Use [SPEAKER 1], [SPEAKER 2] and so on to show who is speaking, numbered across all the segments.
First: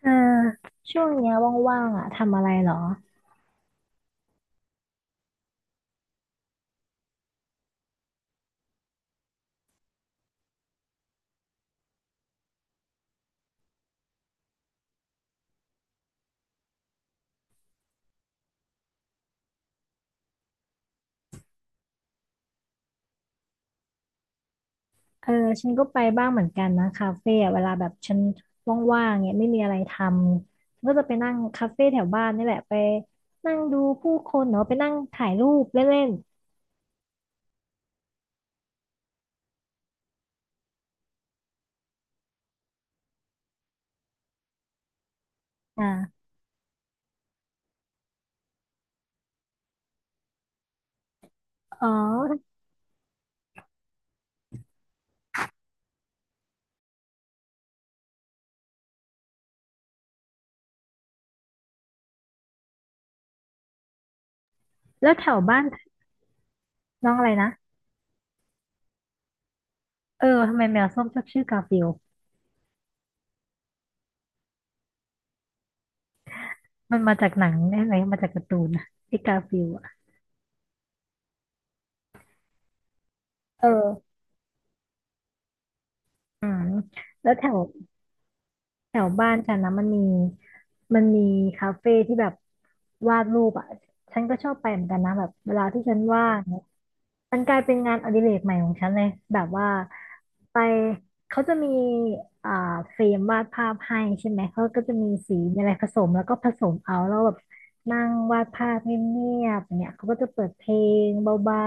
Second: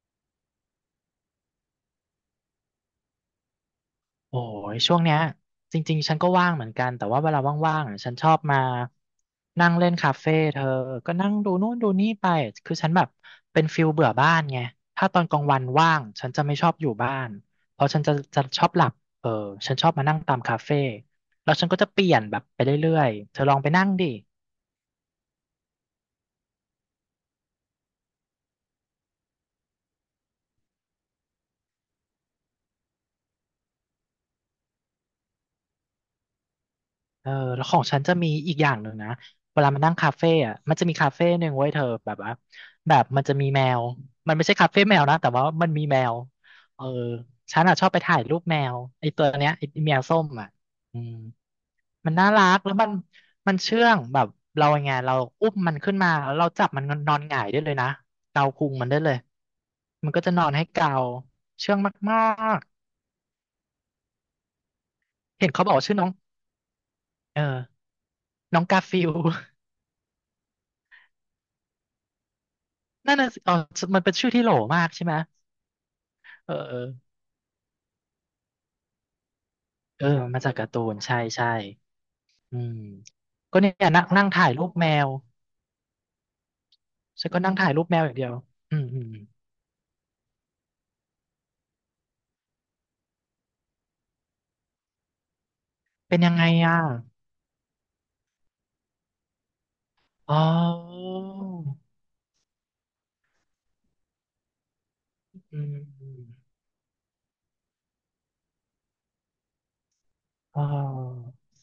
[SPEAKER 1] เออช่วงเนี้ยว่างๆอ่ะทำอะไรเหรอ
[SPEAKER 2] โอ้ยช่วงเนี้ยจริงๆฉันก็ว่างเหมือนกันแต่ว่าเวลาว่างๆอ่ะฉันชอบมานั่งเล่นคาเฟ่เธอก็นั่งดูนู่นดูนี่ไปคือฉันแบบเป็นฟิลเบื่อบ้านไงถ้าตอนกลางวันว่างฉันจะไม่ชอบอยู่บ้านเพราะฉันจะชอบหลับเออฉันชอบมานั่งตามคาเฟ่แล้วฉันก็จะเปลี่ยนแบบไปเรื่อยๆเธอลองไปนั่งดิ
[SPEAKER 1] เออฉันก็ไปบ้างเหมือนกันนะคาเฟ่อะเวลาแบบฉันว่างๆเนี่ยไม่มีอะไรทำฉันก็จะไปนั่งคาเฟ่แถวบ้านนี่แหละไปนั่งดูผู้คนเนาะไปนั่งถ่ายรูปเล่น
[SPEAKER 2] เออแล้วของฉันจะมีอีกอย่างหนึ่งนะเวลามันนั่งคาเฟ่อะมันจะมีคาเฟ่หนึ่งไว้ยเธอแบบว่าแบบมันจะมีแมวมันไม่ใช่คาเฟ่แมวนะแต่ว่ามัน
[SPEAKER 1] ๆ
[SPEAKER 2] มี
[SPEAKER 1] อ่า
[SPEAKER 2] แมวเออฉันอะชอบไปถ่ายรูปแมวไอ้ตัวเนี้ยไอ้แมวส้มอะอืม
[SPEAKER 1] อ๋อ
[SPEAKER 2] มันน่ารักแล้วมันมันเชื่องแบบเราไงเราอุ้มมันขึ้นมาแล้วเราจับมันนอนหงายได้เลยนะเกาพุงมันได้เลยมันก็จะนอนให้เกาเชื่องมาก
[SPEAKER 1] แล้วแถว
[SPEAKER 2] ๆเห็น
[SPEAKER 1] บ้าน
[SPEAKER 2] เขาบอกว่าชื่อน้อง
[SPEAKER 1] น้องอะไร
[SPEAKER 2] เอ
[SPEAKER 1] นะ
[SPEAKER 2] อน้องกาฟิล
[SPEAKER 1] เออทำไมแมวส้มชอบชื่อกาฟิลด์
[SPEAKER 2] นั่นน่ะสิอ๋อมันเป็นชื่อที่โหลมากใช่ไหมเออเออ
[SPEAKER 1] มันมาจากหนังอะไรมมาจากการ์ตูนนะไอ้กาฟิลด์อะ
[SPEAKER 2] เออมันาจากการ์ตูนใช่ใช่อืมก็เนี่ย
[SPEAKER 1] เอ
[SPEAKER 2] นั่ง
[SPEAKER 1] อ
[SPEAKER 2] นั่งถ่ายรูปแมว
[SPEAKER 1] อืมแล้
[SPEAKER 2] ฉั
[SPEAKER 1] ว
[SPEAKER 2] น
[SPEAKER 1] แถ
[SPEAKER 2] ก็นั่
[SPEAKER 1] ว
[SPEAKER 2] งถ่ายรูปแมวอย่างเดียวอืม
[SPEAKER 1] แถ
[SPEAKER 2] อื
[SPEAKER 1] ว
[SPEAKER 2] ม
[SPEAKER 1] บ้านฉันนะมันมีมันมีคาเฟ่ที่แบบวาดรูปอ่ะฉันก็ชอบไปเหมือนกันนะแบบเวลาที่ฉัน
[SPEAKER 2] เป็น
[SPEAKER 1] ว่า
[SPEAKER 2] ยั
[SPEAKER 1] ง
[SPEAKER 2] งไง
[SPEAKER 1] เนี่ย
[SPEAKER 2] อ่ะ
[SPEAKER 1] มันกลายเป็นงานอดิเรกใหม่ของฉันเลยแบบว่า
[SPEAKER 2] อ๋อ
[SPEAKER 1] ไปเขาจะมีอ่าเฟรมวาดภาพให้ใช่ไหมเขาก็จะมีสีมี
[SPEAKER 2] อื
[SPEAKER 1] อะไร
[SPEAKER 2] ม
[SPEAKER 1] ผสม
[SPEAKER 2] อื
[SPEAKER 1] แล้ว
[SPEAKER 2] ม
[SPEAKER 1] ก็ผสมเอาแล้วแบบนั่งวาดภาพเงียบๆเนี่ยเขาก็จะเปิดเพ
[SPEAKER 2] อ๋
[SPEAKER 1] ลงเ
[SPEAKER 2] อ
[SPEAKER 1] บา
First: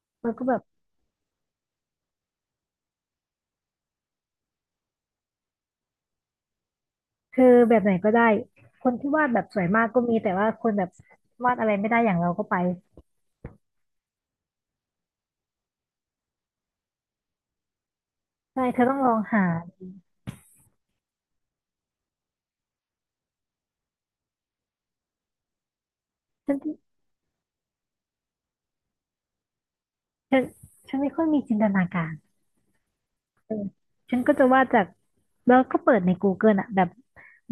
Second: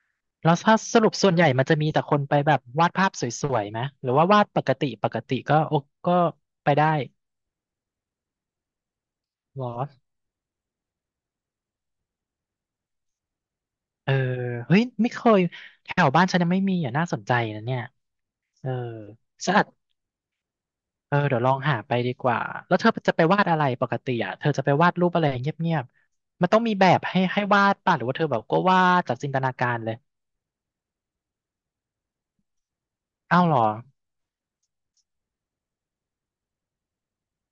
[SPEAKER 1] ๆแล้วก็
[SPEAKER 2] แล้
[SPEAKER 1] แบ
[SPEAKER 2] ว
[SPEAKER 1] บ
[SPEAKER 2] ถ้าสรุปส่วนใหญ่มันจะมีแต่คนไปแบบวาดภาพสวยๆไหมหรือว่าวาดปกติปกติก็โอก็ไปได้
[SPEAKER 1] คือแบบไหนก็ได้คนที่วาดแบบส
[SPEAKER 2] เหร
[SPEAKER 1] วย
[SPEAKER 2] อ
[SPEAKER 1] มากก็มีแต่ว่าคนแบบวาดอะไรไม่ได้อย่างเราก็ไป
[SPEAKER 2] เออเฮ้ยไม่เคยแถวบ้านฉันยังไม่มีอ่ะน่าสนใจนะเนี่ย
[SPEAKER 1] ใช่
[SPEAKER 2] เออ
[SPEAKER 1] เธอต้องลองหา
[SPEAKER 2] สะอาด เออเดี๋ยวลองหาไปดีกว่าแล้วเธอจะไปวาดอะไรปกติอ่ะเธอจะไปวาดรูปอะไรเงียบๆมัน
[SPEAKER 1] ฉั
[SPEAKER 2] ต้
[SPEAKER 1] น
[SPEAKER 2] องมีแบบให้วาดป่ะหรือว่าเธอแบบก็วาดจากจินตนาการเลย
[SPEAKER 1] ฉันฉันไม่ค่อยมีจินตนาการ
[SPEAKER 2] อ้าว
[SPEAKER 1] เอ
[SPEAKER 2] เหรอ
[SPEAKER 1] อฉันก็จะวาดจากแล้วก็เปิดใน Google อ่ะแบบ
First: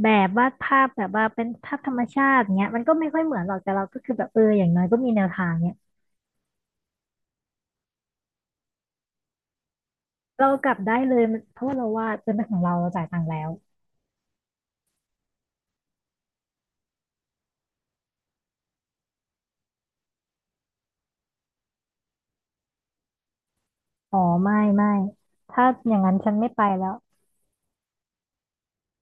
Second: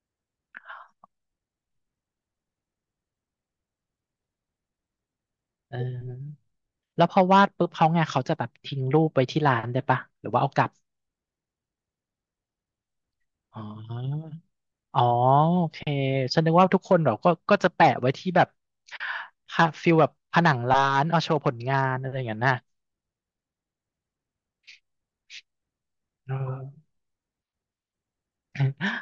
[SPEAKER 1] แบบวาดภาพแบบว่าเป็นภาพธรรมชาติเงี้ยมันก็ไม่ค่อยเหมือนหรอกแต่เราก็คือแบบเอออย่างน้อยก็มีแนวทางเนี้
[SPEAKER 2] เอ
[SPEAKER 1] ย
[SPEAKER 2] อแล้วพอวาดปุ๊บเขาไงเขาจะแบบทิ้งรูปไว้ที่ร้านได้ป่ะหรือว่า
[SPEAKER 1] เรา
[SPEAKER 2] เอาก
[SPEAKER 1] ก
[SPEAKER 2] ลับ
[SPEAKER 1] ลับได้เลยมันเพราะว่าเราวาดเป็นของเราเราจ่ายตังค์แล้ว
[SPEAKER 2] อ๋ออ๋อโอเคฉันนึกว่าทุกคนเราก็จะแปะไว้ที่แบบพะฟิลแบบผนังร้านเอาโชว์ผลงานอะไรอย่างนั้นน่ะ
[SPEAKER 1] อ๋อไม่ไม่ถ้าอย่างนั้น
[SPEAKER 2] เ
[SPEAKER 1] ฉันไม่ไป
[SPEAKER 2] ออ
[SPEAKER 1] แล้ว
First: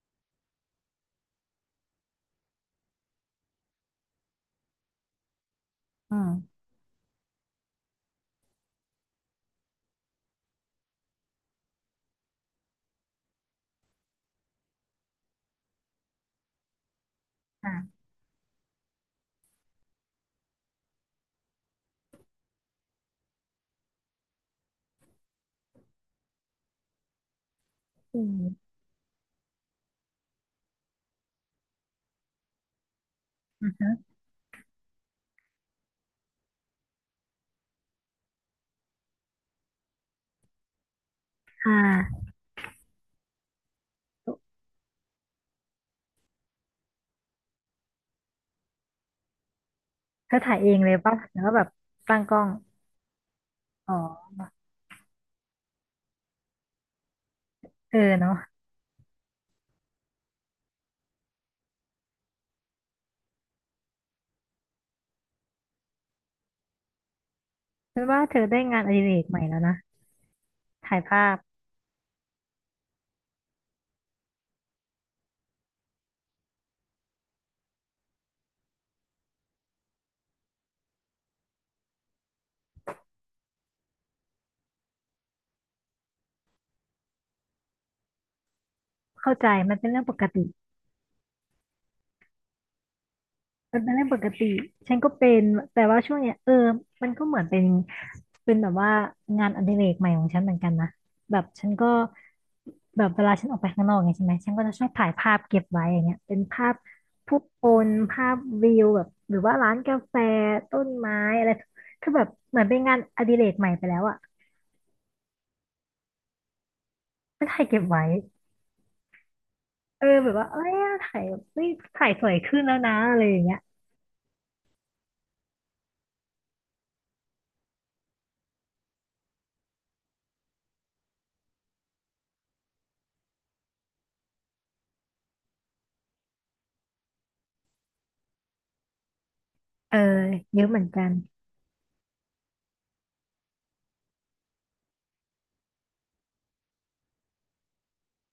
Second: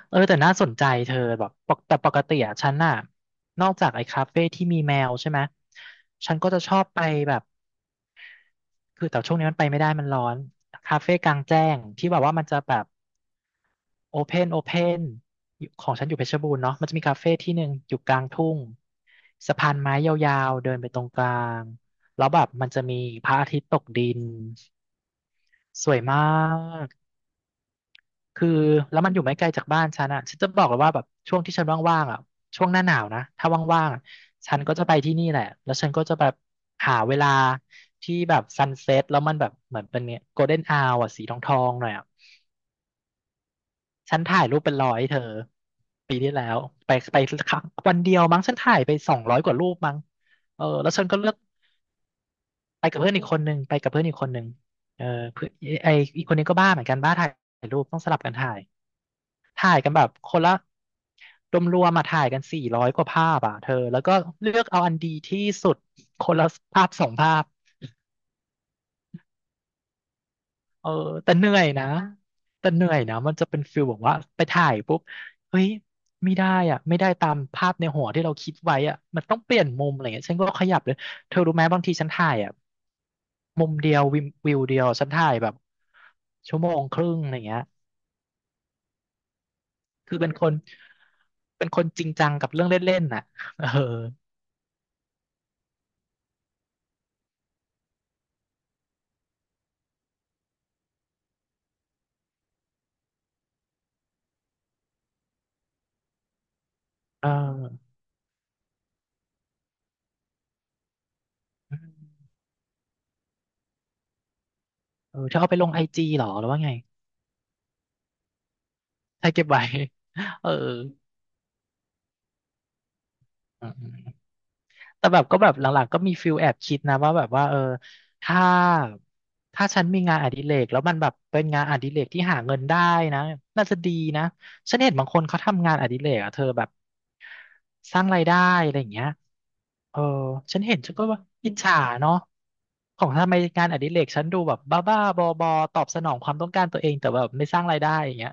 [SPEAKER 2] เออแต่น่าสนใจเธอแบบปกแต่ปกติอะฉันน่ะนอกจากไอ้คาเฟ่ที่มีแมวใช่ไหม
[SPEAKER 1] อื
[SPEAKER 2] ฉันก็
[SPEAKER 1] ม
[SPEAKER 2] จะชอบไปแบบคือแต่ช่วงนี้มันไปไม่ได้มันร้อนคาเฟ่กลางแจ้งที่แบบว่ามันจะแบบโอเพนโอเพนของฉันอยู่เพชรบูรณ์เนาะมันจะมีคาเฟ่ที่หนึ่ง
[SPEAKER 1] อ่ะ
[SPEAKER 2] อยู่กลางทุ่งสะพานไม้ยาวๆเดินไปตรงกลางแล้วแบบมันจะมีพระอาทิตย์ตกดินสวยมาก
[SPEAKER 1] อืม
[SPEAKER 2] คือแล้วมันอยู่ไม่ไกลจากบ้านฉันอ่ะฉันจะบอกเลยว่าแบบช่วงที่ฉันว่างๆอ่ะช่วงหน้าหนาวนะถ้า
[SPEAKER 1] อือ
[SPEAKER 2] ว่า
[SPEAKER 1] ฮึ
[SPEAKER 2] งๆอะฉันก็จะไปที่นี่แหละแล้วฉันก็จะแบบหาเวลาที่แบบซันเซ็ตแล้วมันแบบเหมือนเป็นเนี่ยโกลเด้นอาวอ่ะสีทอ
[SPEAKER 1] ค
[SPEAKER 2] งๆหน่อยอ่ะ
[SPEAKER 1] ่ะ
[SPEAKER 2] ฉันถ่ายรูปเป็นร้อยเธอปีที่แล้วไปครั้งวันเดียวมั้งฉันถ่ายไป200 กว่ารูปมั้ง
[SPEAKER 1] เธอถ่าย
[SPEAKER 2] เออ
[SPEAKER 1] เองเล
[SPEAKER 2] แล้ว
[SPEAKER 1] ย
[SPEAKER 2] ฉัน
[SPEAKER 1] ป่ะ
[SPEAKER 2] ก็เลือก
[SPEAKER 1] แล้วก็แบบตั้งกล้อง
[SPEAKER 2] ไปกับ
[SPEAKER 1] อ๋อ
[SPEAKER 2] เพื่อนอีกคนนึงเออเพื่อนไออีกคนนี้ก็บ้าเหมือนกันบ้าถ่ายรูป
[SPEAKER 1] เอ
[SPEAKER 2] ต้
[SPEAKER 1] อ
[SPEAKER 2] องสลับกั
[SPEAKER 1] เนาะ
[SPEAKER 2] นถ่าย ถ่ายกันแบบคนละรวมมาถ่ายกัน400 กว่าภาพอ่ะเธอแล้วก็เลือกเอาอันดีที่สุดคนละภาพสองภาพ
[SPEAKER 1] ฉันว่าเธอได้งานอดิเรกใหม่แล้วนะ
[SPEAKER 2] เออ
[SPEAKER 1] ถ่ายภา
[SPEAKER 2] แต่
[SPEAKER 1] พ
[SPEAKER 2] เหนื่อยนะแต่เหนื่อยนะมันจะเป็นฟิลแบบว่าไปถ่ายปุ๊บเฮ้ยไม่ได้อ่ะไม่ได้ตามภาพในหัวที่เราคิดไว้อ่ะมันต้องเปลี่ยนมุมอะไรเงี้ยฉันก็ขยับเลยเธอรู้ไหมบางทีฉันถ่ายอ่ะมุมเดียววิวเดียวฉันถ่ายแบบชั่วโมงครึ่งอะไรเงี้ย
[SPEAKER 1] เข้าใจมันเป็นเรื่องป
[SPEAKER 2] คือ
[SPEAKER 1] ก
[SPEAKER 2] เป็นค
[SPEAKER 1] ติ
[SPEAKER 2] นเป็นคนจริงจังกับเรื่องเล่นๆน่ะเออ
[SPEAKER 1] มันเป็นเรื่องปกติฉันก็เป็นแต่ว่าช่วงเนี้ยมันก็เหมือนเป็นเป็นแบบว่างานอดิเรกใหม่ของฉันเหมือนกันนะแบบฉันก็แบบเวลาฉันออกไปข้างนอกไงใช่ไหมฉันก็จะชอบถ่ายภาพเก็บไว้อย่างเงี้ยเป็นภาพ
[SPEAKER 2] เอ
[SPEAKER 1] ผู้คน
[SPEAKER 2] อ
[SPEAKER 1] ภาพวิวแบบหรือว่าร้านกาแฟต้นไม้อะไรคือแบบเหมือนเป็นงานอดิเรกใหม่ไปแล้วอะ
[SPEAKER 2] เออเธอเอาไปลงไอจีหรอหรือว่าไง
[SPEAKER 1] ก็ถ่ายเก็บไว้
[SPEAKER 2] ใช่เก็บไว้
[SPEAKER 1] เออแบบ ว่า
[SPEAKER 2] เออ
[SPEAKER 1] เอ้ยถ่ายเฮ้ยถ่ายสวยขึ้นแล้วนะอะไรอย่างเงี้ย
[SPEAKER 2] อืมแต่แบบก็แบบหลังๆก็มีฟิลแอบคิดนะว่าแบบว่าเออถ้าถ้าฉันมีงานอดิเรกแล้วมันแบบเป็นงานอดิเรกที่หาเงินได้นะน่าจะดีนะฉันเห็นบางคนเขาทำงานอดิเรกอะเธอแบบสร้างรายได้อะไรอย่างเงี้ย
[SPEAKER 1] เอ
[SPEAKER 2] เอ
[SPEAKER 1] อ
[SPEAKER 2] อฉั
[SPEAKER 1] เย
[SPEAKER 2] น
[SPEAKER 1] อะ
[SPEAKER 2] เห็
[SPEAKER 1] เห
[SPEAKER 2] น
[SPEAKER 1] มือน
[SPEAKER 2] ฉัน
[SPEAKER 1] กั
[SPEAKER 2] ก็
[SPEAKER 1] น
[SPEAKER 2] ว่าอิจฉาเนาะของทำไมงานอดิเรกฉันดูแบบบ้าๆบอๆตอบสนองความต้องการตัวเองแต่แบบไม่สร้างรายได้อย่างเงี้ย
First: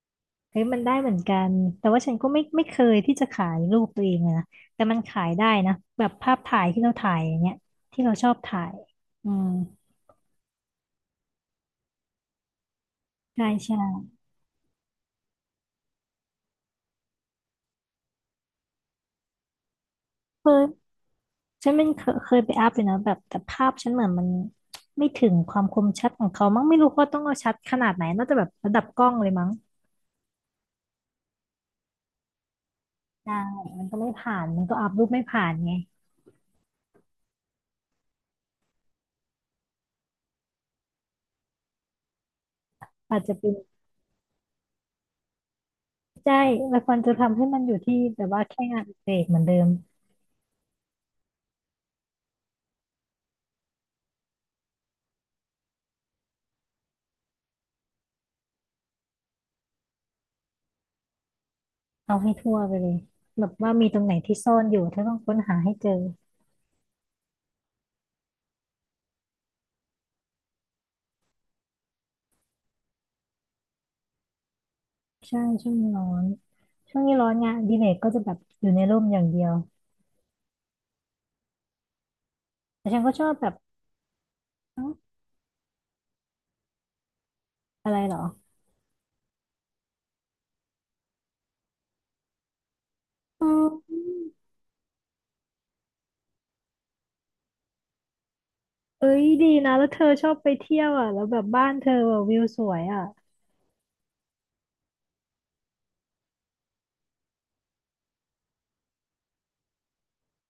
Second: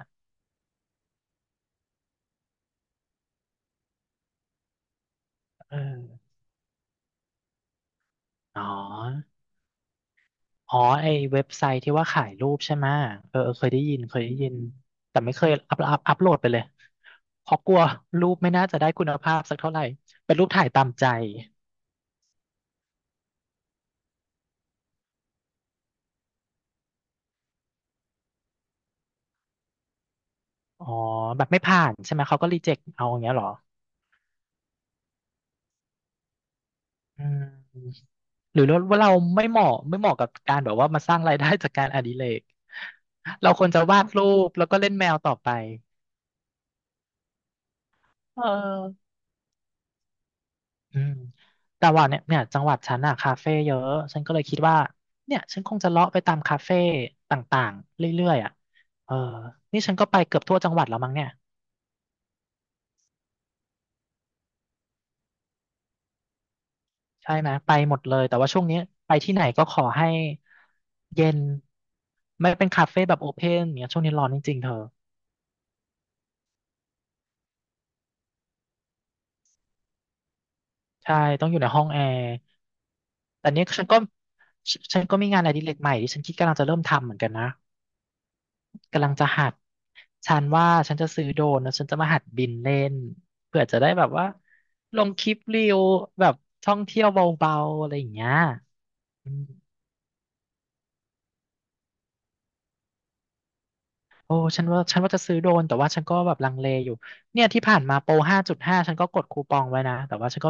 [SPEAKER 1] เฮ้ยมันได้เหมือนกันแต่ว่าฉันก็ไม่เคยที่จะขายรูปตัวเองเลยนะแต่มันขายได้นะ
[SPEAKER 2] เอ
[SPEAKER 1] แบบ
[SPEAKER 2] อ
[SPEAKER 1] ภาพถ่ายที่เราถ่ายอย่างเงี้ยที่เราชอบ
[SPEAKER 2] อ๋
[SPEAKER 1] ถ่า
[SPEAKER 2] อ
[SPEAKER 1] ยอืม
[SPEAKER 2] อ๋อไอเว็บไซต์ที่ว่าขายรูปใช่ไหมเออ
[SPEAKER 1] ใช่
[SPEAKER 2] เออเคย
[SPEAKER 1] ใช่
[SPEAKER 2] ได้ยินเคยได้ยิน แต่ไม่เคยอัพโหลดไปเลยเพราะกลัวรูปไม่น่าจะได้คุณภาพสักเท่าไหร่ เป็นรู
[SPEAKER 1] เค
[SPEAKER 2] ปถ่ายตาม
[SPEAKER 1] ย
[SPEAKER 2] ใจ
[SPEAKER 1] ฉันมันเคยไปอัพเลยนะแบบแต่ภาพฉันเหมือนมันไม่ถึงความคมชัดของเขามั้งไม่รู้ว่าต้องเอาชัดขนาดไหนน่าจะแบบระดับกล้องเลยมั้ง
[SPEAKER 2] อ๋อแบบไม่ผ่านใช่ไหม เขาก็รีเจ็คเอาอย่างเงี้
[SPEAKER 1] ได้
[SPEAKER 2] ยเหรอ
[SPEAKER 1] มันก็ไม่ผ่านมันก็อัพรูปไม่ผ่านไง
[SPEAKER 2] อืมหรือว่าเราไม่เหมาะกับการแบบว่ามาสร้างรายได้จากการอดิเรก
[SPEAKER 1] อาจจะเป็
[SPEAKER 2] เรา
[SPEAKER 1] น
[SPEAKER 2] ควรจะวาดรูปแล้วก็เล่นแมวต่อไป
[SPEAKER 1] ใช่มันควรจะทำให้มันอยู่ที่แบบ
[SPEAKER 2] เ
[SPEAKER 1] ว่าแค่งานอดิเร
[SPEAKER 2] ออ
[SPEAKER 1] กเหมือนเดิม
[SPEAKER 2] อืมแต่ว่าเนี่ยจังหวัดฉันอะคาเฟ่เยอะฉันก็เลยคิดว่าเนี่ยฉันคงจะเลาะไปตามคาเฟ่ต่างๆเรื่อยๆอะเออนี่ฉันก็ไปเกือบทั่วจังหวัดแล้วมั้งเนี่ย
[SPEAKER 1] เอาให้ทั่วไปเลยแบบว่ามีตรงไหนที่ซ่อนอยู่ถ้าต้องค้นหาให้เจอ
[SPEAKER 2] ใช่ไหมไปหมดเลยแต่ว่าช่วงนี้ไปที่ไหนก็ขอให้เย็นไม่เป็นคาเฟ่แบบโอเพนเนี่ยช่วงนี้ร้อนจริงๆเธอ
[SPEAKER 1] ใช่ช่วงนี้ร้อน ช่วงนี้ร้อนงานอดีเลยก็จะแบบอยู่ในร่มอย่างเดียว
[SPEAKER 2] ใช่ต้องอยู่ในห้องแอร์
[SPEAKER 1] แต่ฉันก็ชอบแบ
[SPEAKER 2] แต่
[SPEAKER 1] บ
[SPEAKER 2] เนี้ยฉันก็ฉ
[SPEAKER 1] เอ้า
[SPEAKER 2] ฉันก็มีงานอดิเรกใหม่ที่ฉันคิดกำลังจะเริ่มทำเหมือนกันนะ
[SPEAKER 1] อะไรเหรอ
[SPEAKER 2] กำลังจะหัดฉันว่าฉันจะซื้อโดรนแล้วฉันจะมาหัดบินเล่น
[SPEAKER 1] อ๋
[SPEAKER 2] เผื่อจะได้แบบ
[SPEAKER 1] อ
[SPEAKER 2] ว่าลงคลิปรีวแบบท่องเที่ยวเบาๆอะไรอย่างเงี้ย
[SPEAKER 1] เอ้ย
[SPEAKER 2] อืม
[SPEAKER 1] ดีนะแล้วเธอชอบไปเที่ยวอ่ะแล้วแบบบ้านเธอแบบวิวสวยอ่ะ
[SPEAKER 2] โอ้ฉันว่าจะซื้อโดรนแต่ว่าฉันก็แบบลังเลอยู่เนี่ยที่ผ่านมาโปร5.5ฉันก็กดคูปองไว้นะแต่ว่าฉันก็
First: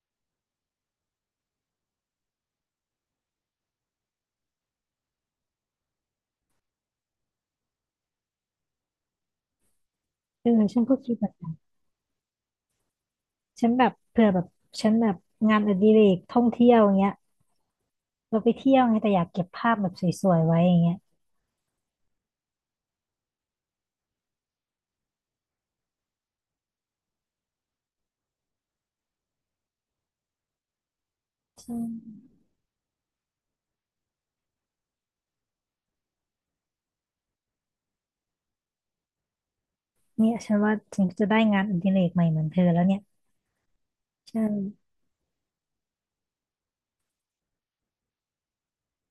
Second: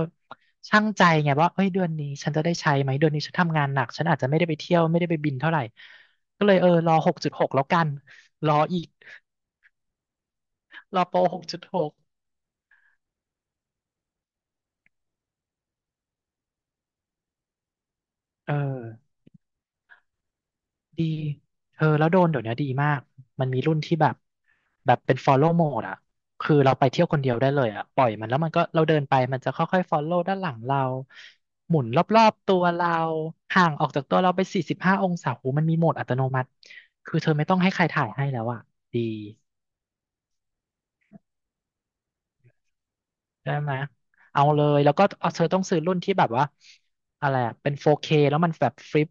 [SPEAKER 2] ชั่งใจไงว่าเอ้ยเดือนนี้ฉันจะได้ใช้ไหมเดือนนี้ฉันทำงานหนักฉันอาจจะไม่ได้ไปเที่ยวไม่ได้ไปบินเท่าไหร่ก็เลยเออรอหกจุดหกแล้วกันรออีก
[SPEAKER 1] เออฉันก็
[SPEAKER 2] รอ
[SPEAKER 1] คิด
[SPEAKER 2] โปร
[SPEAKER 1] แบบ
[SPEAKER 2] หก
[SPEAKER 1] นั้
[SPEAKER 2] จุด
[SPEAKER 1] น
[SPEAKER 2] หก
[SPEAKER 1] ฉันแบบเผื่อแบบฉันแบบงานอดิเรกท่องเที่ยวอย่างเงี้ยเราไป
[SPEAKER 2] เออ
[SPEAKER 1] เที่ยวไงแต่อยากเก็บภาพแบบสวยๆไว้อย่างเงี้ย
[SPEAKER 2] ดี เธอแล้วโดนเดี๋ยวนี้ดีมาก มันมีรุ่นที่แบบแบบเป็น follow mode อะคือเราไปเที่ยวคนเดียวได้เลยอะปล่อยมันแล้วมันก็เราเดินไปมันจะค่อยๆ follow ด้านหลังเราห
[SPEAKER 1] ใช่
[SPEAKER 2] มุนรอบๆตัวเราห่างออกจากตัวเราไปสี่สิบห้าองศาหูมันมีโหมดอัตโนมัติ คือเธอไม่ต้องให้ใครถ่ายให้แล้วอะดี
[SPEAKER 1] เนี่ยฉันว่าฉันจะได้งานอดิเรกใหม่เหมือนเธอแล้วเนี่ย
[SPEAKER 2] ใช่ไหม
[SPEAKER 1] ใช่
[SPEAKER 2] เอาเลย แล้วก็เอาเธอต้องซื้อรุ่นที่แบบว่าอะไรอะเป็น 4K แล้วมันแบบฟลิป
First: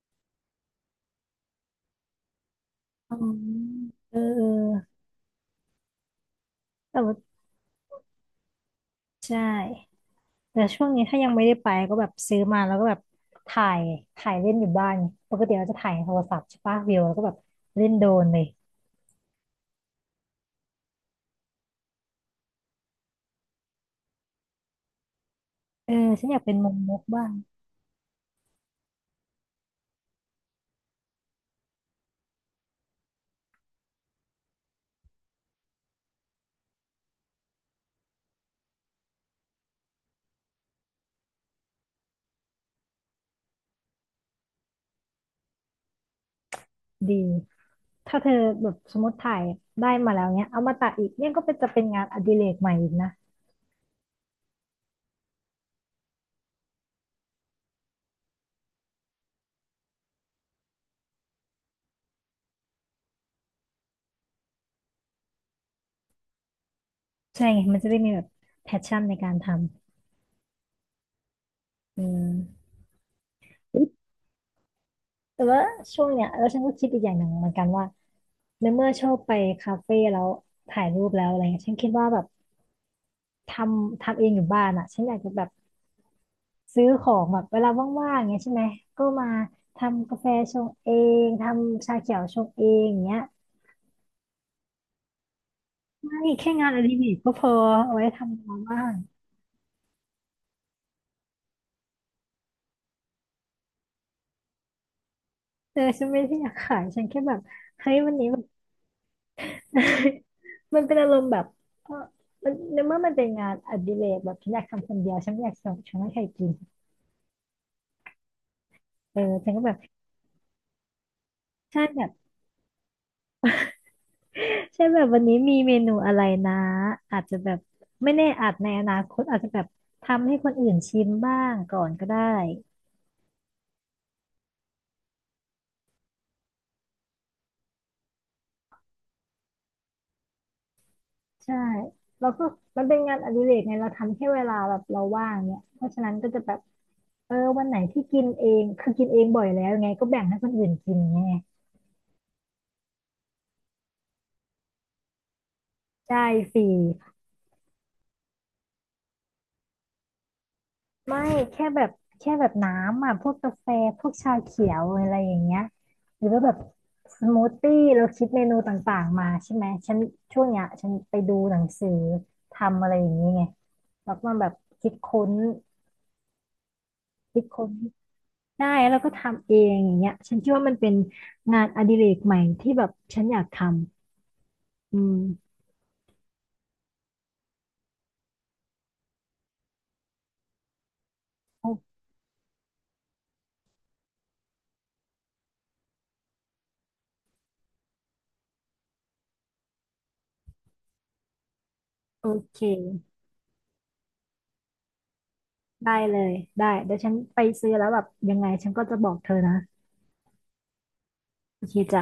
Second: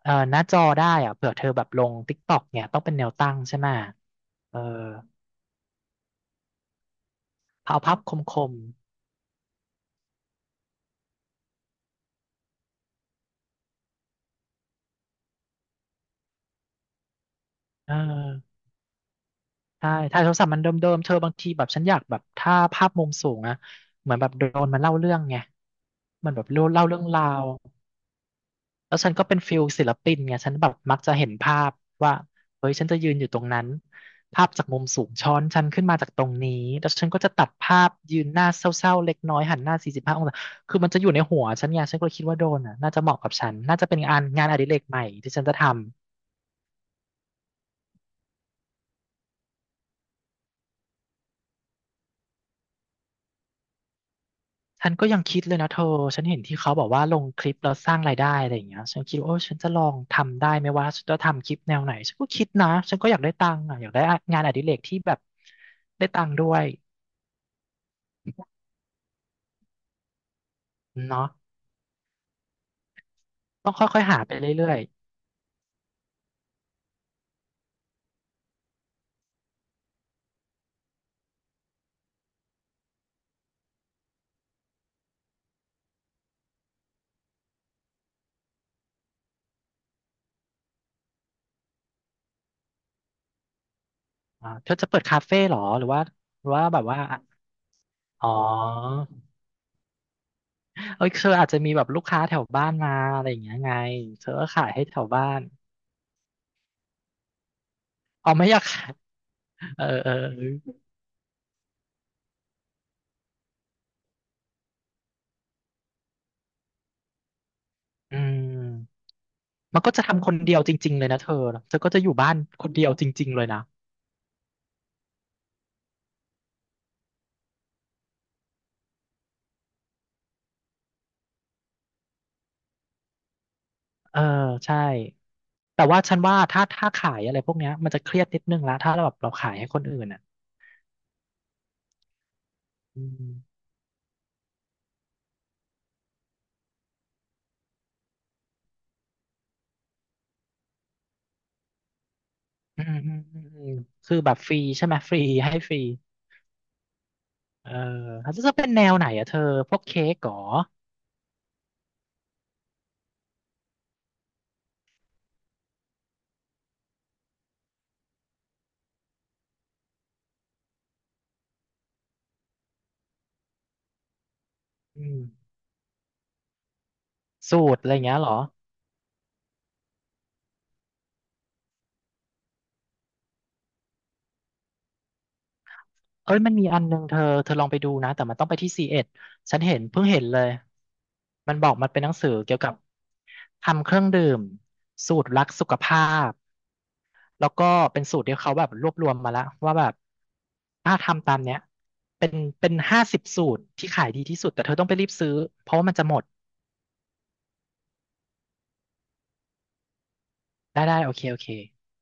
[SPEAKER 2] หน้าจอได้อะเผื่อเธอแบบลง TikTok เนี่ยต้องเป็นแนว
[SPEAKER 1] อ๋อ
[SPEAKER 2] ตั้งใช่ไหม
[SPEAKER 1] เออเอ
[SPEAKER 2] เออ
[SPEAKER 1] อแต่ว่า
[SPEAKER 2] เอาภาพคม
[SPEAKER 1] ใช่แต่ช่วงนี้ถ้ายังไม่ได้ไปก็แบบซื้อมาแล้วก็แบบถ่ายถ่ายเล่นอยู่บ้านไงปกติเราจะถ่ายโทรศัพท์ใช่ปะวิวแล้วก็แบบ
[SPEAKER 2] ๆ
[SPEAKER 1] เล่
[SPEAKER 2] เอ
[SPEAKER 1] น
[SPEAKER 2] อ
[SPEAKER 1] โดรนเลย
[SPEAKER 2] ใช่ถ่ายโทรศัพท์มันเดิมๆ เธอบางทีแบบฉันอยากแบบถ้าภาพมุมสูงอะเหมือนแบบโดรนมันเล่าเรื่องไง
[SPEAKER 1] เออฉั
[SPEAKER 2] เหมั
[SPEAKER 1] น
[SPEAKER 2] น
[SPEAKER 1] อยา
[SPEAKER 2] แบ
[SPEAKER 1] ก
[SPEAKER 2] บ
[SPEAKER 1] เป็
[SPEAKER 2] เ
[SPEAKER 1] นมุม
[SPEAKER 2] ล่า
[SPEAKER 1] มุ
[SPEAKER 2] เรื่อ
[SPEAKER 1] ก
[SPEAKER 2] งรา
[SPEAKER 1] บ้าง
[SPEAKER 2] ว แล้วฉันก็เป็นฟิลศิลปินไงฉันแบบมักจะเห็นภาพว่าเฮ้ยฉันจะยืนอยู่ตรงนั้นภาพจากมุมสูงช้อนฉันขึ้นมาจากตรงนี้แล้วฉันก็จะตัดภาพยืนหน้าเศร้าๆเล็กน้อยหันหน้าสี่สิบห้าองศาคือมันจะอยู่ในหัวฉันไงฉันก็เลยคิดว่าโดนอ่ะน่าจะเหมาะกับฉันน่าจะเป็นงานอดิเรกใหม่ที่ฉันจะทำ
[SPEAKER 1] ดีถ้าเธอแบบสมมติถ่ายได้มาแล้วเนี้ยเอามาตัดอีกเนี่ยก็เป็นจะเป็นงานอดิเรกใหม่อีกนะ
[SPEAKER 2] ฉันก็ยังคิดเลยนะเธอฉันเห็นที่เขาบอกว่าลงคลิปแล้วสร้างรายได้อะไรอย่างเงี้ยฉันคิดว่าโอ้ฉันจะลองทำได้ไหมว่าฉันจะทำคลิปแนวไหนฉันก็คิดนะฉันก็อยากได้ตังค์อ่ะอยากได้งานอดิเรกที่แบบได้ตังค์ด้วย
[SPEAKER 1] ใช่ไงมันจะได้มีแบบแพชชั่นในการท
[SPEAKER 2] เนาะ
[SPEAKER 1] ำอืม
[SPEAKER 2] ต้องค่อยๆหาไปเรื่อย
[SPEAKER 1] แต่ว่าช่วงเนี้ยแล้วฉันก็คิดอีกอย่างหนึ่งเหมือนกันว่า ในเมื่อชอบไปคาเฟ่แล้วถ่ายรูปแล้วอะไรเงี้ยฉันคิดว่าแบบททำเองอยู่บ้านอ่ะฉันอยากจะแบบซื้อของแบบเวลาว่างๆอย่างเงี้ยใช่ไหมก็มาทำกาแฟชงเองทำชาเขียวชงเองอย่างเงี้ย
[SPEAKER 2] ๆอ่าเธอจะเปิดคาเฟ่เหรอหรือว่า
[SPEAKER 1] ไม่
[SPEAKER 2] หรื
[SPEAKER 1] แค่
[SPEAKER 2] อว่า
[SPEAKER 1] งาน
[SPEAKER 2] แบ
[SPEAKER 1] อ
[SPEAKER 2] บ
[SPEAKER 1] ดิ
[SPEAKER 2] ว่า
[SPEAKER 1] เรกก็พอเอาไว้
[SPEAKER 2] อ๋อ
[SPEAKER 1] ทำเวลาว่าง
[SPEAKER 2] เอ้ยเธออาจจะมีแบบลูกค้าแถวบ้านมาอะไรอย่างเงี้ยไงเธอก็ขายให้แถวบ้าน
[SPEAKER 1] เออฉันไม่ได้อยากขายฉันแค่แบบเฮ้ยวันนี้
[SPEAKER 2] อ๋อ
[SPEAKER 1] แบบ
[SPEAKER 2] ไม่อยากขายเออเออเอ อ
[SPEAKER 1] มันเป็นอารมณ์แบบเออมันในเมื่อมันเป็นงานอดิเรกแบบฉันอยากทำคนเดียวฉันไม่อยากส่งฉันไม่ให้ใครกิน
[SPEAKER 2] อืม
[SPEAKER 1] เออฉันก็แบบ
[SPEAKER 2] มันก็จะทำคนเดียวจริงๆเลยนะเธอ
[SPEAKER 1] ใช่
[SPEAKER 2] ก็จะ
[SPEAKER 1] แบ
[SPEAKER 2] อ
[SPEAKER 1] บ
[SPEAKER 2] ยู่บ้านคนเดียวจริงๆเลยนะ
[SPEAKER 1] ใช่แบบวันนี้มีเมนูอะไรนะอาจจะแบบไม่แน่อาจในอนาคตอาจจะแบบทำให้คนอื่นชิมบ้างก่อนก็ได้
[SPEAKER 2] เออใช่แต่ว่าฉันว่าถ้าขายอะไรพวกเนี้ยมันจะเครียดนิดนึงละถ้าเราแบบเราขายให้คนอื่นอ่ะ
[SPEAKER 1] ใช่แล้วก็มันเป็น
[SPEAKER 2] อื
[SPEAKER 1] งานอ
[SPEAKER 2] ม
[SPEAKER 1] ดิเรกไงเราทำแค่เวลาแบบเราว่างเนี่ยเพราะฉะนั้นก็จะแบบเออวันไหนที่กินเองคือกินเองบ่อยแล้วไงก็แบ่งให้คนอื่นกินไง
[SPEAKER 2] อืมอืมอืมอืมคือแบบฟรีใช่ไหมฟรีให้ฟรี
[SPEAKER 1] ใช่ฟรี
[SPEAKER 2] เออเล้จะเป็นแนวไหนอะเธอพวกเค้กเหรอ
[SPEAKER 1] ไม่แค่แบบแค่แบบน้ำอ่ะพวกกาแฟพวกชาเขียวอะไรอย่างเงี้ยหรือว่าแบบสมูทตี้เราคิดเมนูต่างๆมาใช่ไหมฉันช่วงเนี้ยฉันไปดูหนังสือทำอะไรอย่างนี้ไงแล้วก็แบบคิด
[SPEAKER 2] อืม
[SPEAKER 1] ค้นคิด
[SPEAKER 2] สู
[SPEAKER 1] ค้น
[SPEAKER 2] ตรอะไรอย่างเงี้ยเหรอ
[SPEAKER 1] ได้แล้วก็ทำเองอย่างเงี้ยฉันคิดว่ามันเป็นงานอดิเรกใหม่ที่แบบฉันอยากทำอืม
[SPEAKER 2] เอ้ยมันมีอันนึงเธอลองไปดูนะแต่มันต้องไปที่ซีเอ็ดฉันเห็นเพิ่งเห็นเลยมันบอก
[SPEAKER 1] โอ
[SPEAKER 2] มันเป็นหนังสือเกี่ยวกับทำเครื่องดื่มสูตรรักสุขภาพแล้วก็เป็นสูตรที่เขาแบบรวบรวมมาแล้วว่าแบบถ้าทำตามเนี้ย
[SPEAKER 1] โอ
[SPEAKER 2] เป็น
[SPEAKER 1] เค
[SPEAKER 2] เป็น50 สูตรที่ขายดีที่สุดแต่เธอต้องไปรีบซื้อเพราะว่า
[SPEAKER 1] ได้
[SPEAKER 2] มันจะหม
[SPEAKER 1] เล
[SPEAKER 2] ด
[SPEAKER 1] ยได้เดี๋ยวฉันไปซื้อแล้วแบบยังไงฉันก็จะบอกเธอนะ
[SPEAKER 2] ได้ได้โอเคโอเค
[SPEAKER 1] โอเคจ้ะ